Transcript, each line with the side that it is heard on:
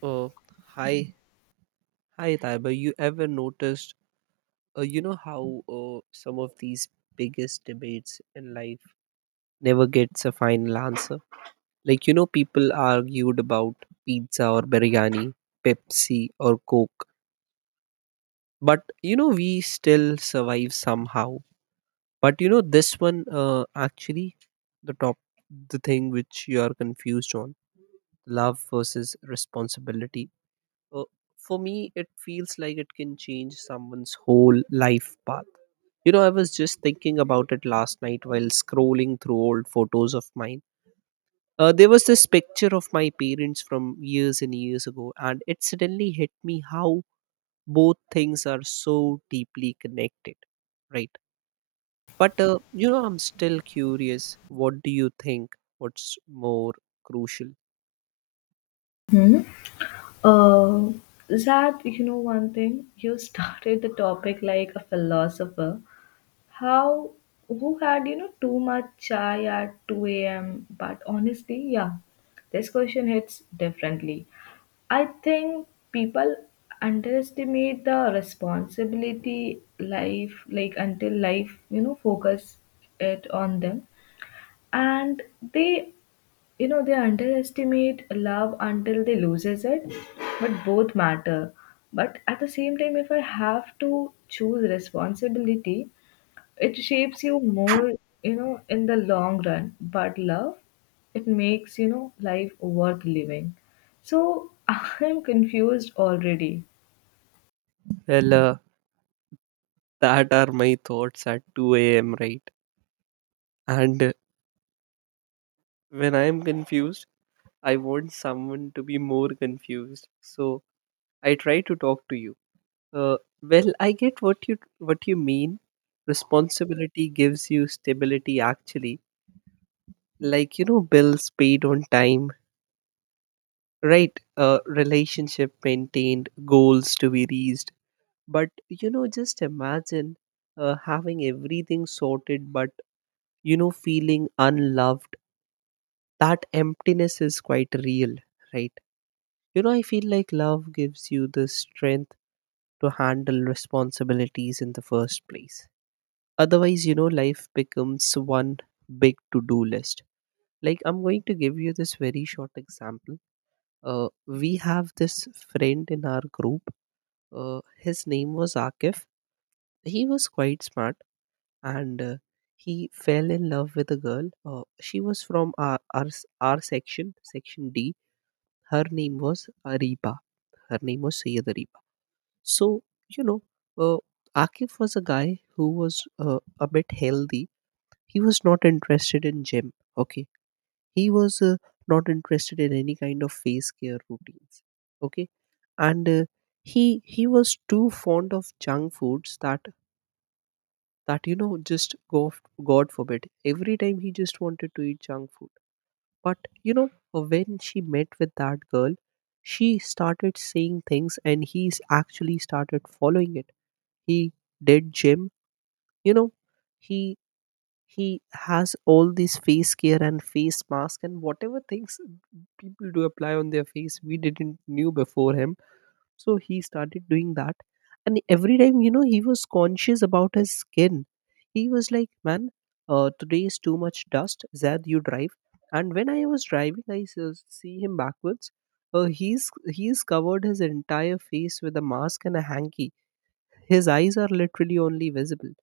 right: Uh, hi, hi, Taiba. You ever noticed how some of these biggest debates in life never gets a final answer? People argued about pizza or biryani, Pepsi or Coke, but we still survive somehow. But this one the top, the thing which you are confused on love versus responsibility uh, for me it feels like it can change someone's whole life path. I was just thinking about it last night while scrolling through old photos of mine. There was this picture of my parents from years and years ago, and it suddenly hit me how both things are so deeply connected, right? But I'm still curious, what do you think, what's more crucial?
left: Hmm? Uh, Zach, you know one thing? You started the topic like a philosopher. How, who had too much chai at 2 a.m.? But honestly, yeah, this question hits differently. I think people underestimate the responsibility life, like until life, focus it on them, and they you know they underestimate love until they loses it, but both matter. But at the same time, if I have to choose responsibility, it shapes you more, you know, in the long run. But love, it makes life worth living. So I'm confused already.
right: Well, that are my thoughts at 2 a.m, right and When I am confused, I want someone to be more confused. So I try to talk to you. Uh, well, I get what you mean. Responsibility gives you stability, actually. Bills paid on time, right? Relationship maintained, goals to be reached. But just imagine having everything sorted, but feeling unloved. That emptiness is quite real, right? I feel like love gives you the strength to handle responsibilities in the first place. Otherwise, life becomes one big to do list. Like, I'm going to give you this very short example. We have this friend in our group. His name was Akif. He was quite smart, and he fell in love with a girl. She was from our section, section D. Her name was Ariba. Her name was Sayyid Ariba. So, you know, uh, Akif was a guy who was a bit healthy. He was not interested in gym. Okay. He was not interested in any kind of face care routines. Okay. And he was too fond of junk foods that just go. God forbid, every time he just wanted to eat junk food. But when she met with that girl, she started saying things, and he actually started following it. He did gym. You know he he has all these face care and face mask and whatever things people do apply on their face, we didn't knew before him. So he started doing that, and every time he was conscious about his skin. He was like, man, today is too much dust, Zad, you drive. And when I was driving, I see him backwards. Uh, he's he's covered his entire face with a mask and a hanky. His eyes are literally only visible.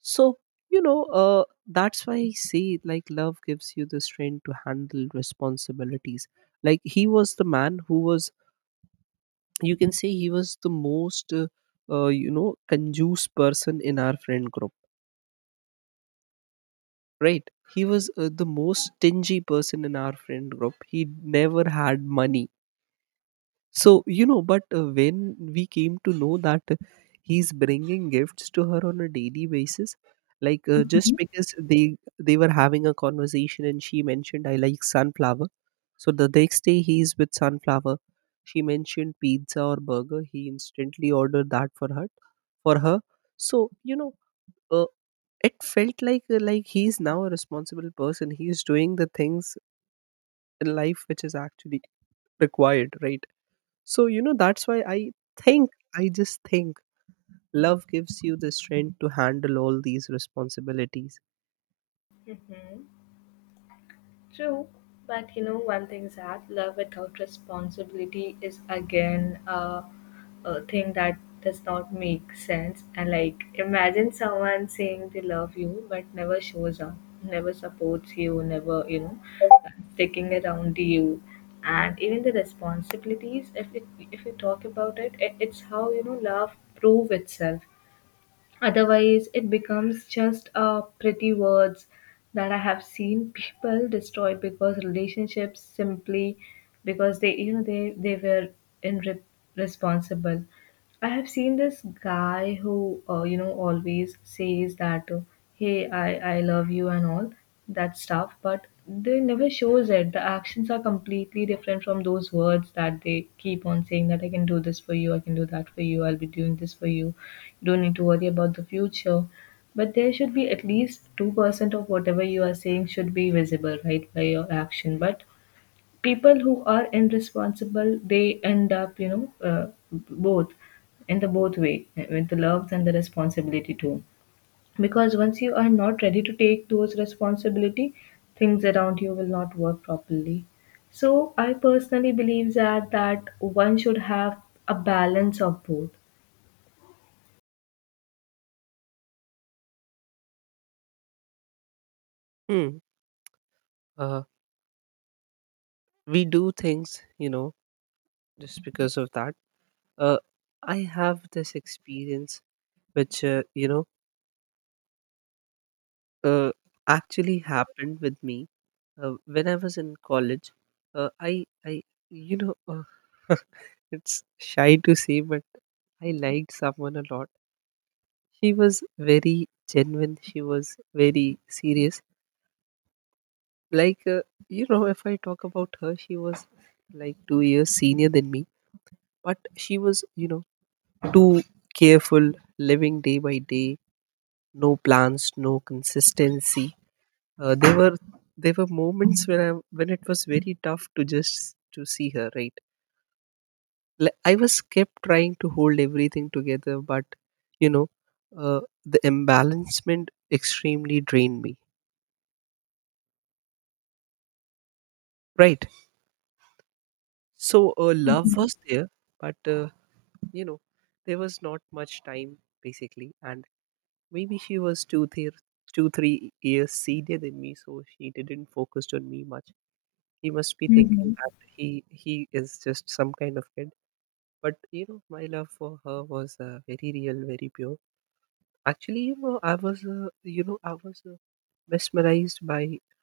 right: So, that's why I say like love gives you the strength to handle responsibilities. Like, he was the man who was, you can say he was the most conjuice person in our friend group, right? He was the most stingy person in our friend group. He never had money. So, you know, but when we came to know that he's bringing gifts to her on a daily basis, just because they were having a conversation and she mentioned I like sunflower. So the next day he's with sunflower. She mentioned pizza or burger. He instantly ordered that for her. So uh, it felt like like he's now a responsible person. He's doing the things in life which is actually required, right? So, that's why think, I just think love gives you the strength to handle all these responsibilities.
left: True, but you know one thing is that love without responsibility is again a thing that does not make sense. And like, imagine someone saying they love you but never shows up, never supports you, never sticking around you, and even the responsibilities. If you talk about it, it's how love prove itself. Otherwise, it becomes just pretty words that I have seen people destroy, because relationships simply, because they you know they were irresponsible. I have seen this guy who always says that hey, I love you and all that stuff, but they never shows it. The actions are completely different from those words that they keep on saying, that I can do this for you, I can do that for you, I'll be doing this for you. You don't need to worry about the future. But there should be at least 2% of whatever you are saying should be visible, right, by your action. But people who are irresponsible, they end up, both in the both way with the love and the responsibility too, because once you are not ready to take those responsibility, things around you will not work properly. So I personally believe that one should have a balance of both.
right: Hmm. Uh, we do things, just because of that. Uh, I have this experience which, uh, actually happened with me when I was in college. Uh, I, I, you know, uh, it's shy to say, but I liked someone a lot. She was very genuine. She was very serious, like uh, if I talk about her, she was like 2 years senior than me, but she was too careful, living day by day, no plans, no consistency. Uh, there were there were moments when I when it was very tough to just to see her, right? Like, I was kept trying to hold everything together, but you know uh, the imbalancement extremely drained me, right? So love
left: Mhm.
right: was there, but you know there was not much time basically. And maybe she was two three years senior than me, so she didn't focus on me much. He must be thinking
left: Mhm.
right: that he is just some kind of kid. But my love for her was very real, very pure. Actually, you know I was you know I was mesmerized by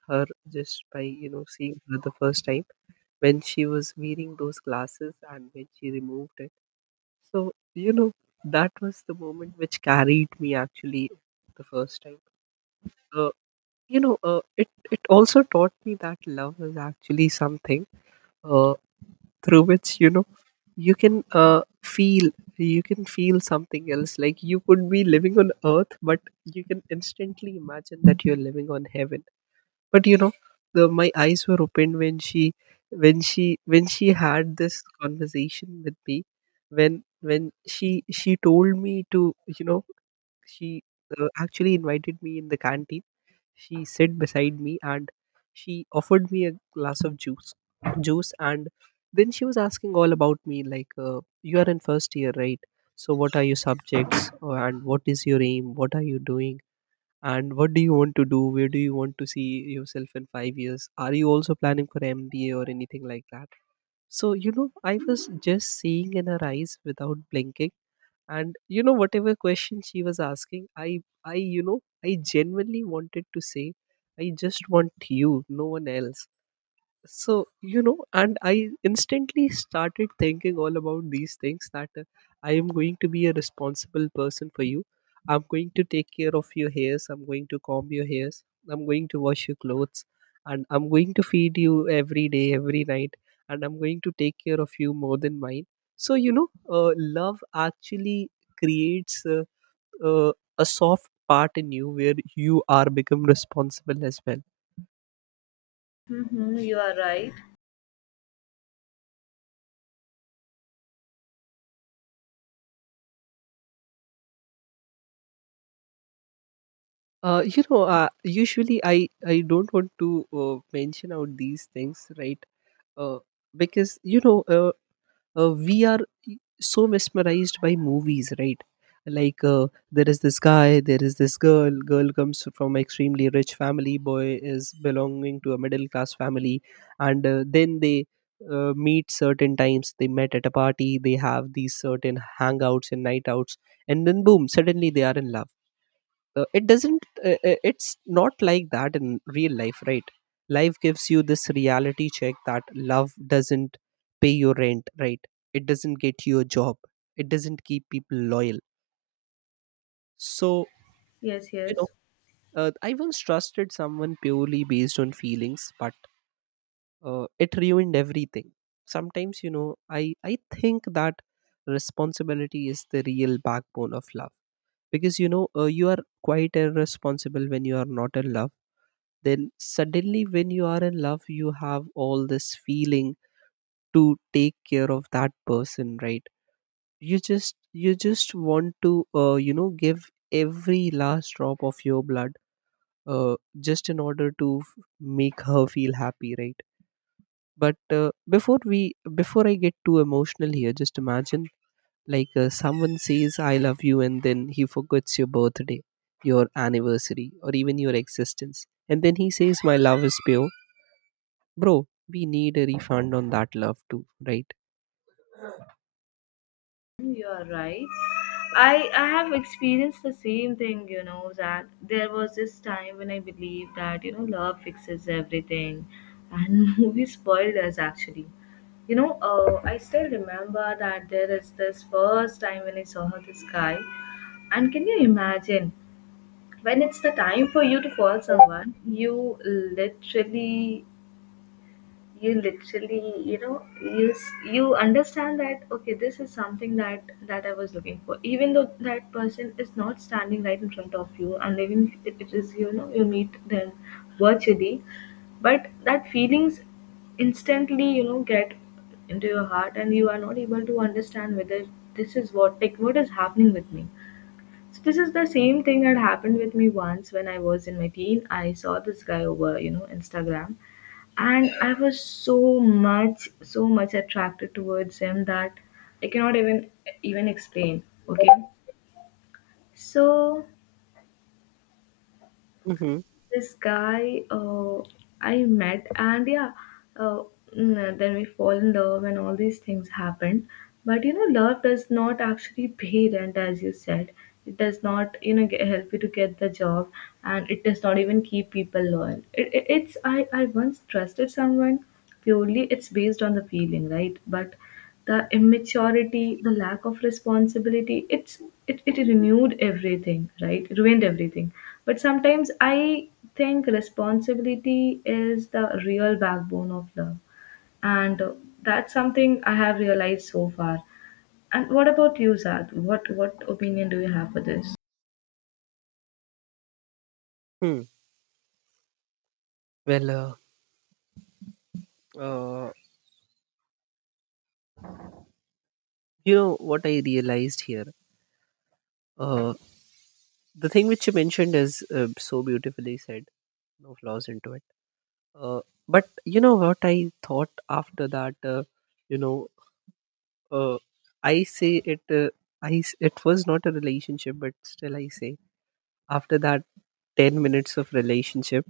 right: her just by seeing her the first time, when she was wearing those glasses and when she removed. So, that was the moment which carried me, actually, the first time. Uh, it also taught me that love is actually something uh, through which, you can feel, you can feel something else. Like you could be living on earth, but you can instantly imagine that you're living on heaven. But the my eyes were opened when she had this conversation with me, when she told me to you know she actually invited me in the canteen. She sit beside me and she offered me a glass of juice and then she was asking all about me, like, you are in first year, right? So, what are your subjects? And what is your aim, what are you doing, and what do you want to do, where do you want to see yourself in 5 years? Are you also planning for mba or anything like that? So I was just seeing in her eyes without blinking, and whatever question she was asking, I you know I genuinely wanted to say, I just want you, no one else. So and I instantly started thinking all about these things, that I am going to be a responsible person for you, I'm going to take care of your hairs, I'm going to comb your hairs, I'm going to wash your clothes, and I'm going to feed you every day every night, and I'm going to take care of you more than mine. So love actually creates uh, a soft part in you where you are become responsible as well.
left: Hmm, you are right.
right: Usually I don't want to mention out these things, right? Uh, because we are so mesmerized by movies, right? There is this guy, there is this girl. Girl comes from extremely rich family. Boy is belonging to a middle class family, and then they meet certain times. They met at a party. They have these certain hangouts and night outs, and then boom, suddenly they are in love. It's not like that in real life, right? Life gives you this reality check, that love doesn't pay your rent, right? It doesn't get you a job, it doesn't keep people loyal. So
left: Yes,
right: you know
left: yes.
right: I once trusted someone purely based on feelings, but it ruined everything. Sometimes I think that responsibility is the real backbone of love. Because you are quite irresponsible when you are not in love. Then suddenly when you are in love, you have all this feeling to take care of that person, right? You just want to give every last drop of your blood, just in order to make her feel happy, right? But before we before I get too emotional here, just imagine someone says I love you, and then he forgets your birthday, your anniversary, or even your existence, and then he says, my love is pure. Bro, we need a refund on that love too, right?
left: You are right. I have experienced the same thing, you know, that there was this time when I believed that love fixes everything, and movies spoiled us actually. I still remember that there is this first time when I saw this guy, and can you imagine, when it's the time for you to call someone, you literally you understand that, okay, this is something that I was looking for, even though that person is not standing right in front of you, and even if it is, you know, you meet them virtually. But that feelings instantly get into your heart, and you are not able to understand whether this is what, like, what is happening with me. So this is the same thing that happened with me once, when I was in my teen, I saw this guy over Instagram, and I was so much so much attracted towards him that I cannot even explain. Okay. So
right: Mm-hmm.
left: this guy I met, and yeah, uh, then we fall in love, and all these things happened. But love does not actually pay rent, as you said. It does not help you to get the job, and it does not even keep people loyal. It, it's I once trusted someone purely. It's based on the feeling, right? But the immaturity, the lack of responsibility, it renewed everything, right? Ruined everything. But sometimes I think responsibility is the real backbone of love. And that's something I have realized so far. And what about you, Zad? What opinion do you have for this?
right: Hmm. Well, uh, you know what I realized here? Uh, the thing which you mentioned is so beautifully said, no flaws into it. Uh, but you know what I thought after that? You know, uh, I say it. It was not a relationship, but still I say, after that 10 minutes of relationship.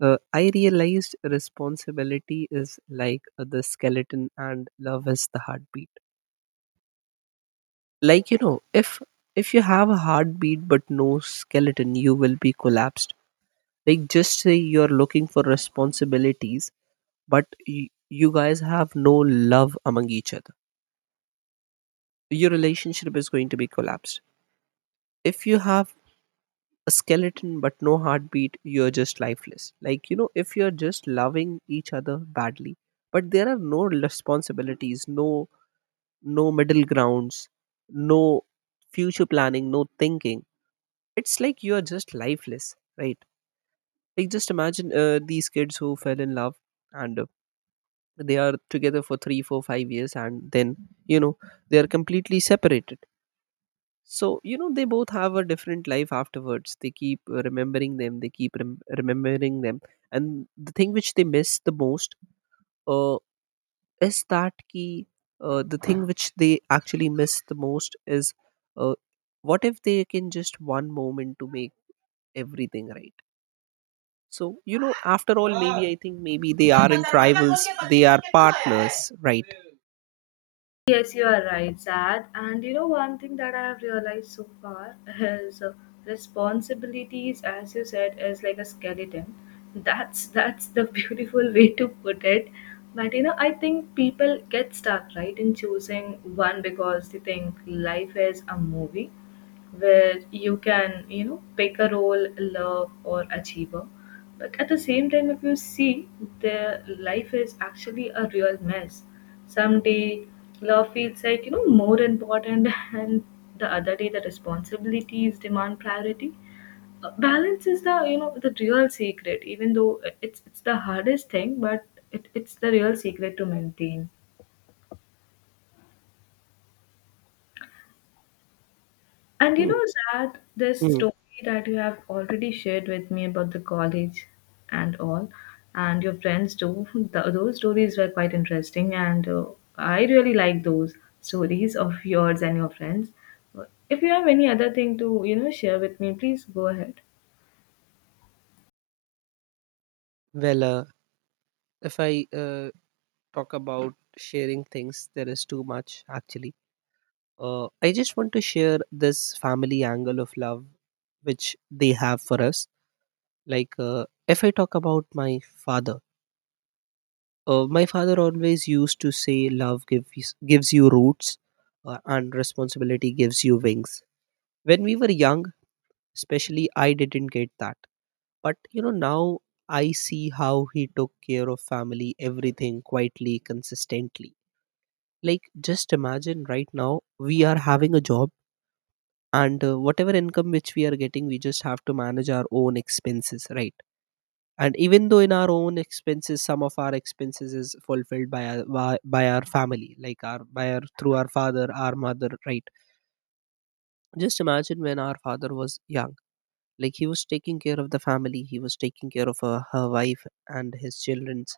right: I realized responsibility is like the skeleton and love is the heartbeat. Like if you have a heartbeat but no skeleton, you will be collapsed. Like, just say you're looking for responsibilities, but you guys have no love among each other. Your relationship is going to be collapsed. If you have a skeleton but no heartbeat, you're just lifeless. If you're just loving each other badly, but there are no responsibilities, no middle grounds, no future planning, no thinking. It's like you are just lifeless, right? Like just imagine these kids who fell in love and they are together for three, four, 5 years, and then you know they are completely separated. So you know they both have a different life afterwards. They keep remembering them. They keep remembering them, and the thing which they miss the most uh, is that key the thing which they actually miss the most is uh, what if they can just one moment to make everything right. So you know, after all, maybe I think maybe they aren't rivals, they are partners, right?
left: Yes, you are right, Sad. And you know, one thing that I have realized so far is responsibilities, as you said, is like a skeleton. That's the beautiful way to put it. But I think people get stuck right in choosing one, because they think life is a movie where you can pick a role, love or achiever, but at the same time, if you see, the life is actually a real mess. Someday, love feels like, more important, and the other day, the responsibilities demand priority. Balance is the real secret, even though it's the hardest thing, but it's the real secret to maintain. And
right: Mm,
left: Zad, this
right: mm.
left: story that you have already shared with me about the college and all, and your friends too, th those stories were quite interesting, and I really like those stories of yours and your friends. If you have any other thing to share with me, please go ahead.
right: Well, if I talk about sharing things, there is too much actually. I just want to share this family angle of love which they have for us. Like, if I talk about my father. My father always used to say, "Love gives you roots, and responsibility gives you wings." When we were young, especially, I didn't get that. But you know, now I see how he took care of family, everything quietly, consistently. Like, just imagine right now we are having a job, and whatever income which we are getting, we just have to manage our own expenses, right? And even though in our own expenses, some of our expenses is fulfilled by our family, like our by our through our father, our mother, right? Just imagine when our father was young, like he was taking care of the family, he was taking care of her, her wife and his children's,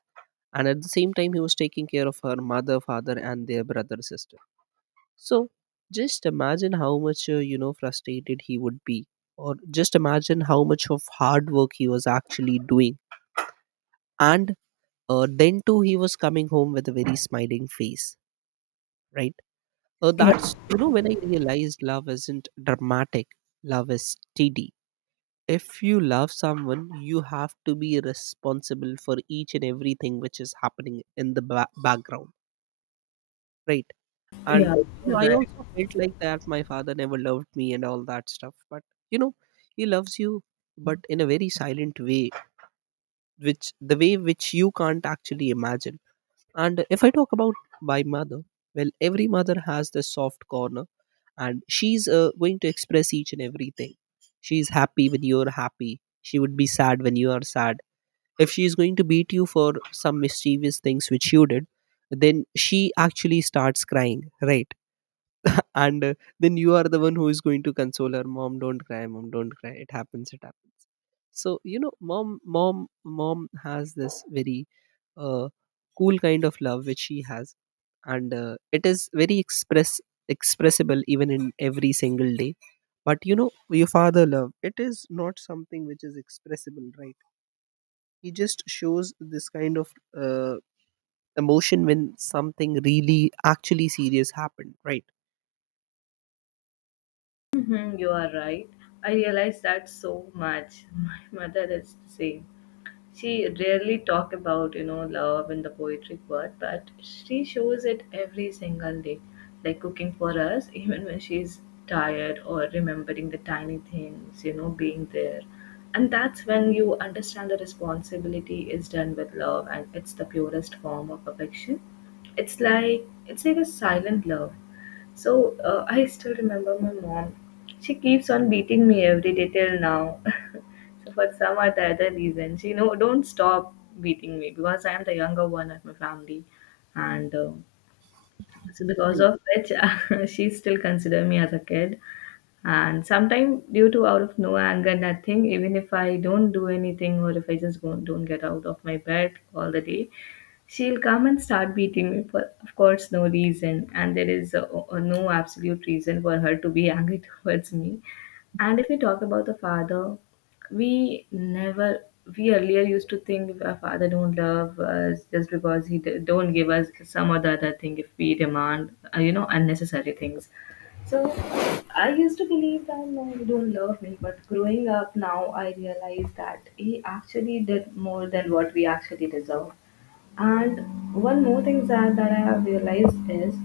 right: and at the same time he was taking care of her mother, father and their brother, sister. So just imagine how much you know, frustrated he would be, or just imagine how much of hard work he was actually doing. And then too, he was coming home with a very smiling face, right?
left: Yeah,
right: That's, you know, when I realized love isn't dramatic. Love is steady. If you love someone, you have to be responsible for each and everything which is happening in the background, right? And
left: yeah,
right: you know,
left: you're
right: I
left: right.
right: also felt like that my father never loved me and all that stuff. But you know, he loves you, but in a very silent way, which the way which you can't actually imagine. And if I talk about my mother, well, every mother has this soft corner, and she's going to express each and everything. She's happy when you're happy. She would be sad when you are sad. If she's going to beat you for some mischievous things which you did, then she actually starts crying, right? and Then you are the one who is going to console her. Mom, don't cry. Mom, don't cry. It happens, it happens. So you know, mom has this very uh, cool kind of love which she has. And it is very express, expressible even in every single day. But you know, your father love, it is not something which is expressible, right? He just shows this kind of uh, emotion when something really actually serious happened, right?
left: Mhm, you are right. I realize that so much. My mother is the same. She rarely talk about love in the poetic word, but she shows it every single day, like cooking for us even when she's tired, or remembering the tiny things, you know, being there. And that's when you understand the responsibility is done with love, and it's the purest form of affection. It's like a silent love. So I still remember, my mom, she keeps on beating me every day till now. So for some or the other reason, she no don't stop beating me, because I am the younger one of my family, and so because of which she still consider me as a kid. And sometimes, due to out of no anger, nothing, even if I don't do anything, or if I just won't, don't get out of my bed all the day, she'll come and start beating me for, of course, no reason. And there is no absolute reason for her to be angry towards me. And if we talk about the father, we never, we earlier used to think, if our father don't love us, just because he don't give us some or the other thing if we demand, unnecessary things. So I used to believe that, no, you don't love me, but growing up now, I realize that he actually did more than what we actually deserve. And one more thing that I have realized is,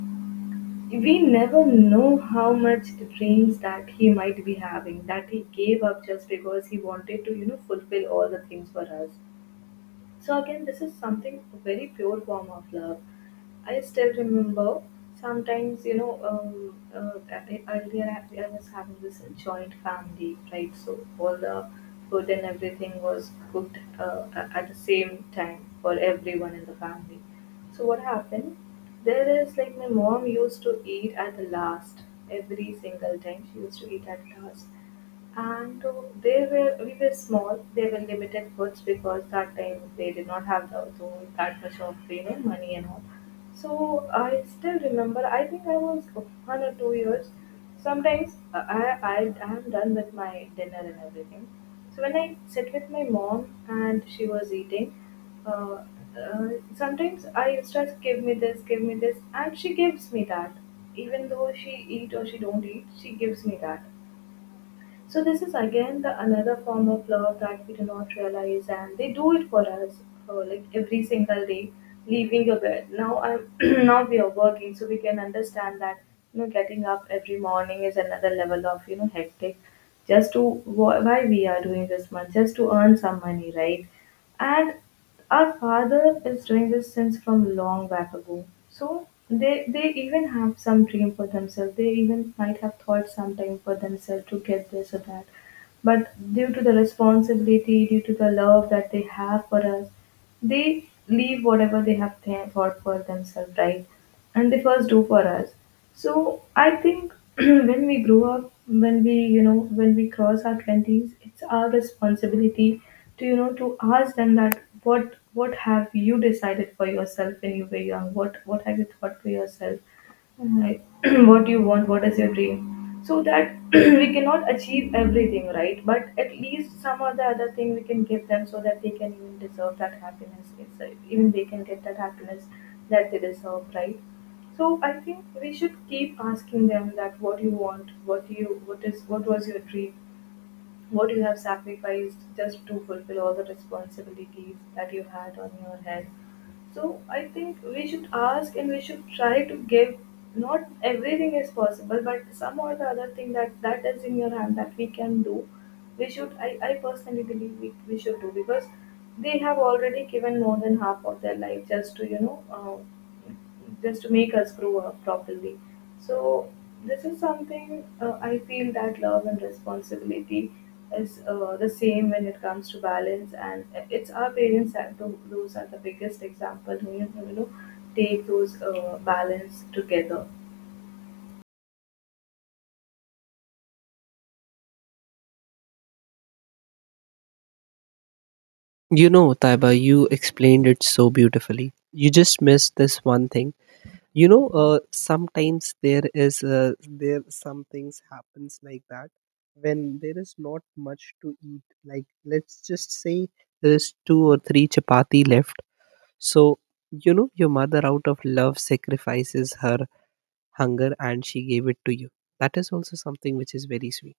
left: we never know how much dreams that he might be having that he gave up, just because he wanted to fulfill all the things for us. So again, this is something very pure form of love. I still remember, sometimes, earlier I was having this joint family, right? So all the food and everything was cooked at the same time for everyone in the family. So what happened? There is, like, my mom used to eat at the last every single time. She used to eat at last, and they were we were small, they were limited goods, because that time they did not have that much of money and all. So I still remember, I think I was 1 or 2 years. Sometimes I am done with my dinner and everything, so when I sit with my mom and she was eating, uh, uh, sometimes I used to ask, give me this, give me this, and she gives me that. Even though she eat or she don't eat, she gives me that. So this is again the another form of love that we do not realize, and they do it for us, like every single day, leaving your bed. Now I'm now we are working, so we can understand that getting up every morning is another level of hectic, just to why we are doing this much, just to earn some money, right? And our father is doing this since from long back ago. So they even have some dream for themselves, they even might have thought sometime for themselves to get this or that, but due to the responsibility, due to the love that they have for us, they leave whatever they have thought for themselves, right? And they first do for us. So I think when we grow up, when we you know when we cross our twenties, it's our responsibility to ask them, that what have you decided for yourself when you were young? What have you thought for yourself? Like, what do you want? What is your dream? So that we cannot achieve everything, right? But at least some or the other thing we can give them, so that they can even deserve that happiness. It's, even they can get that happiness that they deserve, right? So I think we should keep asking them that what you want, what you, what is, what was your dream, what you have sacrificed just to fulfill all the responsibilities that you had on your head. So I think we should ask and we should try to give. Not everything is possible, but some or the other thing that is in your hand that we can do, we should. I personally believe we should do because they have already given more than half of their life just to just to make us grow up properly. So this is something I feel that love and responsibility is, the same when it comes to balance, and it's our parents that do. Those are the biggest example who, you know, take those balance together.
right: You know, Taiba, you explained it so beautifully. You just missed this one thing. You know, sometimes there is there some things happens like that when there is not much to eat. Like, let's just say there is two or three chapati left. So you know, your mother out of love sacrifices her hunger and she gave it to you. That is also something which is very sweet.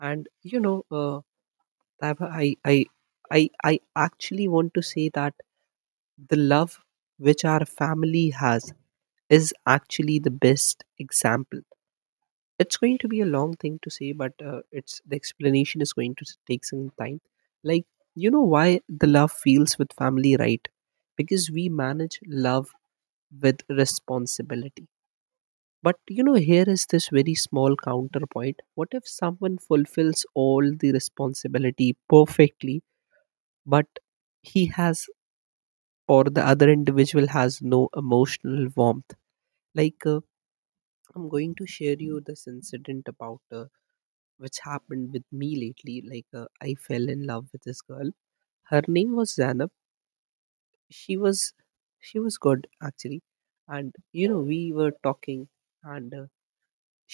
right: And you know, Taiba, I actually want to say that the love which our family has is actually the best example. It's going to be a long thing to say, but it's the explanation is going to take some time. Like you know why the love feels with family, right? Because we manage love with responsibility. But you know, here is this very small counterpoint. What if someone fulfills all the responsibility perfectly, but he has, or the other individual has no emotional warmth? Like I'm going to share you this incident about which happened with me lately. Like I fell in love with this girl. Her name was Zanab. she was she was good actually. And you know, we were talking, and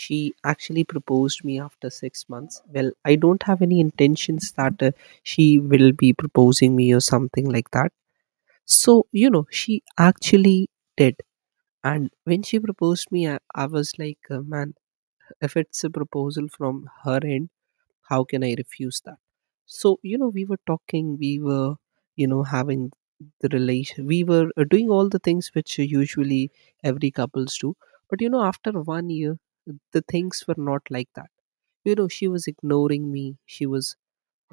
right: she actually proposed me after 6 months. Well, I don't have any intentions that she will be proposing me or something like that. So you know, she actually did. And when she proposed me, I was like man, if it's a proposal from her end, how can I refuse that? So you know, we were talking, we were, you know, having the relation, we were doing all the things which usually every couples do. But you know, after one year, the things were not like that. You know, she was ignoring me. She was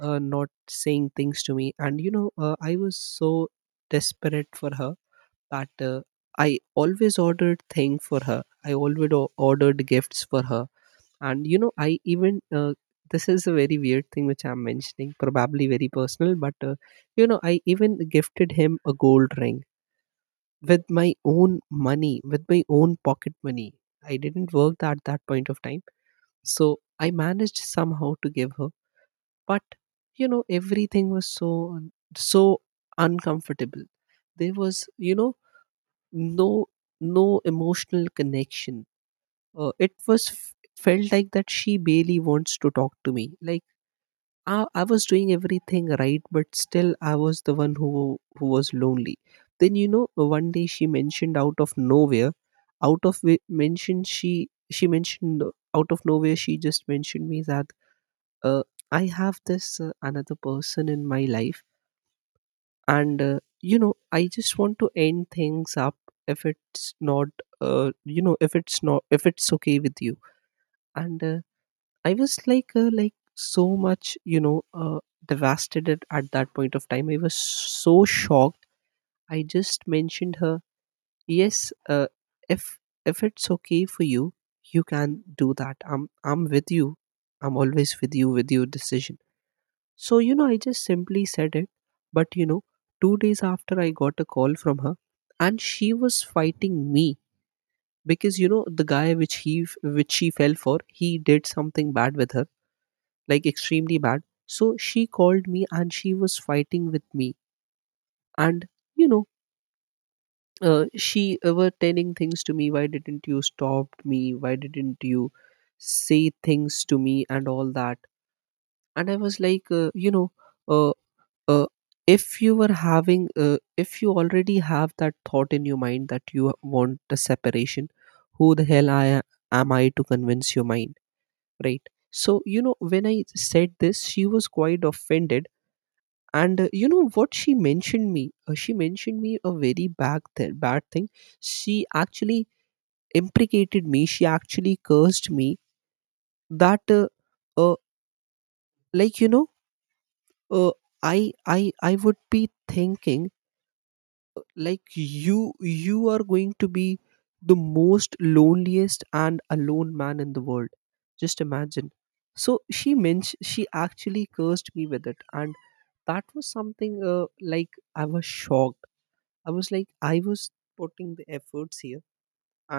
right: not saying things to me. And you know, I was so desperate for her that I always ordered thing for her. I always ordered gifts for her, and you know, I even this is a very weird thing which I'm mentioning, probably very personal, but you know, I even gifted him a gold ring with my own money, with my own pocket money. I didn't work at that point of time, so I managed somehow to give her, but you know, everything was so, so uncomfortable. There was, you know, no no emotional connection. It was felt like that she barely wants to talk to me. Like I was doing everything right, but still I was the one who was lonely. Then you know, one day she mentioned out of nowhere, out of wi- mention she mentioned out of nowhere, she just mentioned me that uh, I have this another person in my life, and you know, I just want to end things up if it's not you know, if it's not, if it's okay with you. And I was like so much, you know, devastated at that point of time. I was so shocked. I just mentioned her, yes, if if it's okay for you, you can do that. I'm with you. I'm always with you with your decision. So, you know, I just simply said it. But, you know, 2 days after I got a call from her, and she was fighting me because, you know, the guy which he, which she fell for, he did something bad with her, like extremely bad. So she called me and she was fighting with me. And, you know, she were telling things to me. Why didn't you stop me? Why didn't you say things to me and all that? And I was like, you know, uh, uh, if you were having if you already have that thought in your mind that you want the separation, who the hell am I to convince your mind, right? So you know, when I said this, she was quite offended. And you know what she mentioned me, she mentioned me a very bad, bad thing. She actually imprecated me, she actually cursed me, that uh, like you know, uh, I would be thinking like you are going to be the most loneliest and alone man in the world. Just imagine. So she mentioned, she actually cursed me with it. And that was something like I was shocked. I was like, I was putting the efforts here,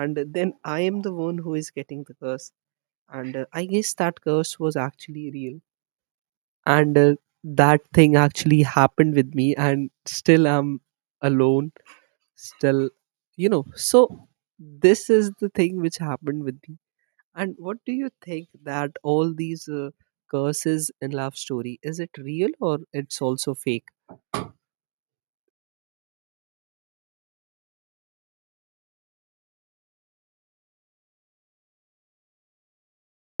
right: and then I am the one who is getting the curse. And I guess that curse was actually real. And that thing actually happened with me. And still I'm alone still, you know. So this is the thing which happened with me. And what do you think that all these curses in love story, is it real or it's also fake?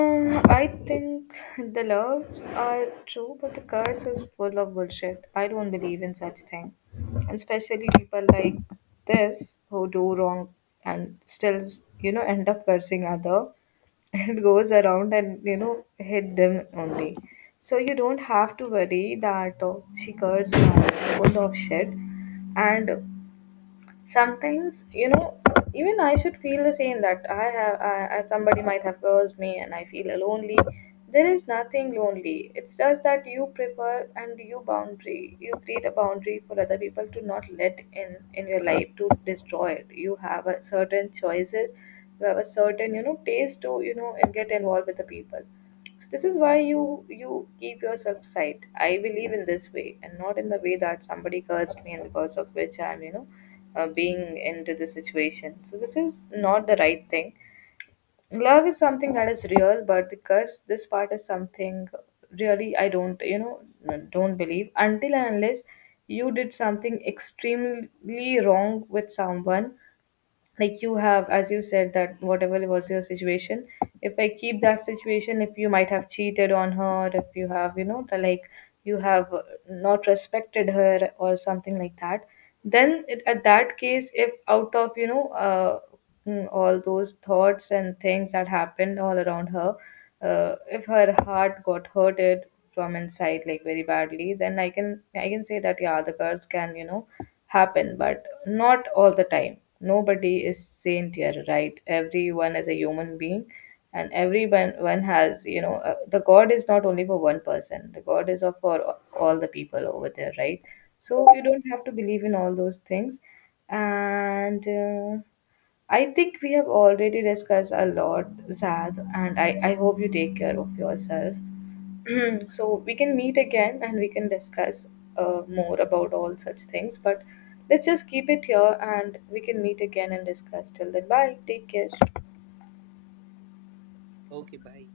left: I think the loves are true, but the curse is full of bullshit. I don't believe in such thing. And especially people like this who do wrong and still, you know, end up cursing other, and goes around and you know hit them only. So you don't have to worry that she curds you out. Full of shit. And sometimes, you know, even I should feel the same, that I have I, somebody might have cursed me and I feel lonely. There is nothing lonely. It's just that you prefer and you boundary, you create a boundary for other people, to not let in your life to destroy it. You have a certain choices, you have a certain, you know, taste to, you know, and get involved with the people. This is why you keep yourself sight. I believe in this way and not in the way that somebody cursed me and because of which I'm, you know, being into the situation. So this is not the right thing. Love is something that is real, but the curse, this part is something really I don't, you know, don't believe, until and unless you did something extremely wrong with someone. Like you have, as you said, that whatever was your situation, if I keep that situation, if you might have cheated on her, if you have, you know, the, like, you have not respected her or something like that, then it, at that case, if out of, you know, all those thoughts and things that happened all around her, if her heart got hurted from inside like very badly, then I can say that yeah, the curse can, you know, happen. But not all the time. Nobody is saint here, right? Everyone is a human being, and everyone one has, you know, the god is not only for one person, the god is of for all the people over there, right? So you don't have to believe in all those things. And I think we have already discussed a lot, Zad, and I hope you take care of yourself. So we can meet again and we can discuss more about all such things. But let's just keep it here and we can meet again and discuss. Till then, bye. Take care.
right: Okay, bye.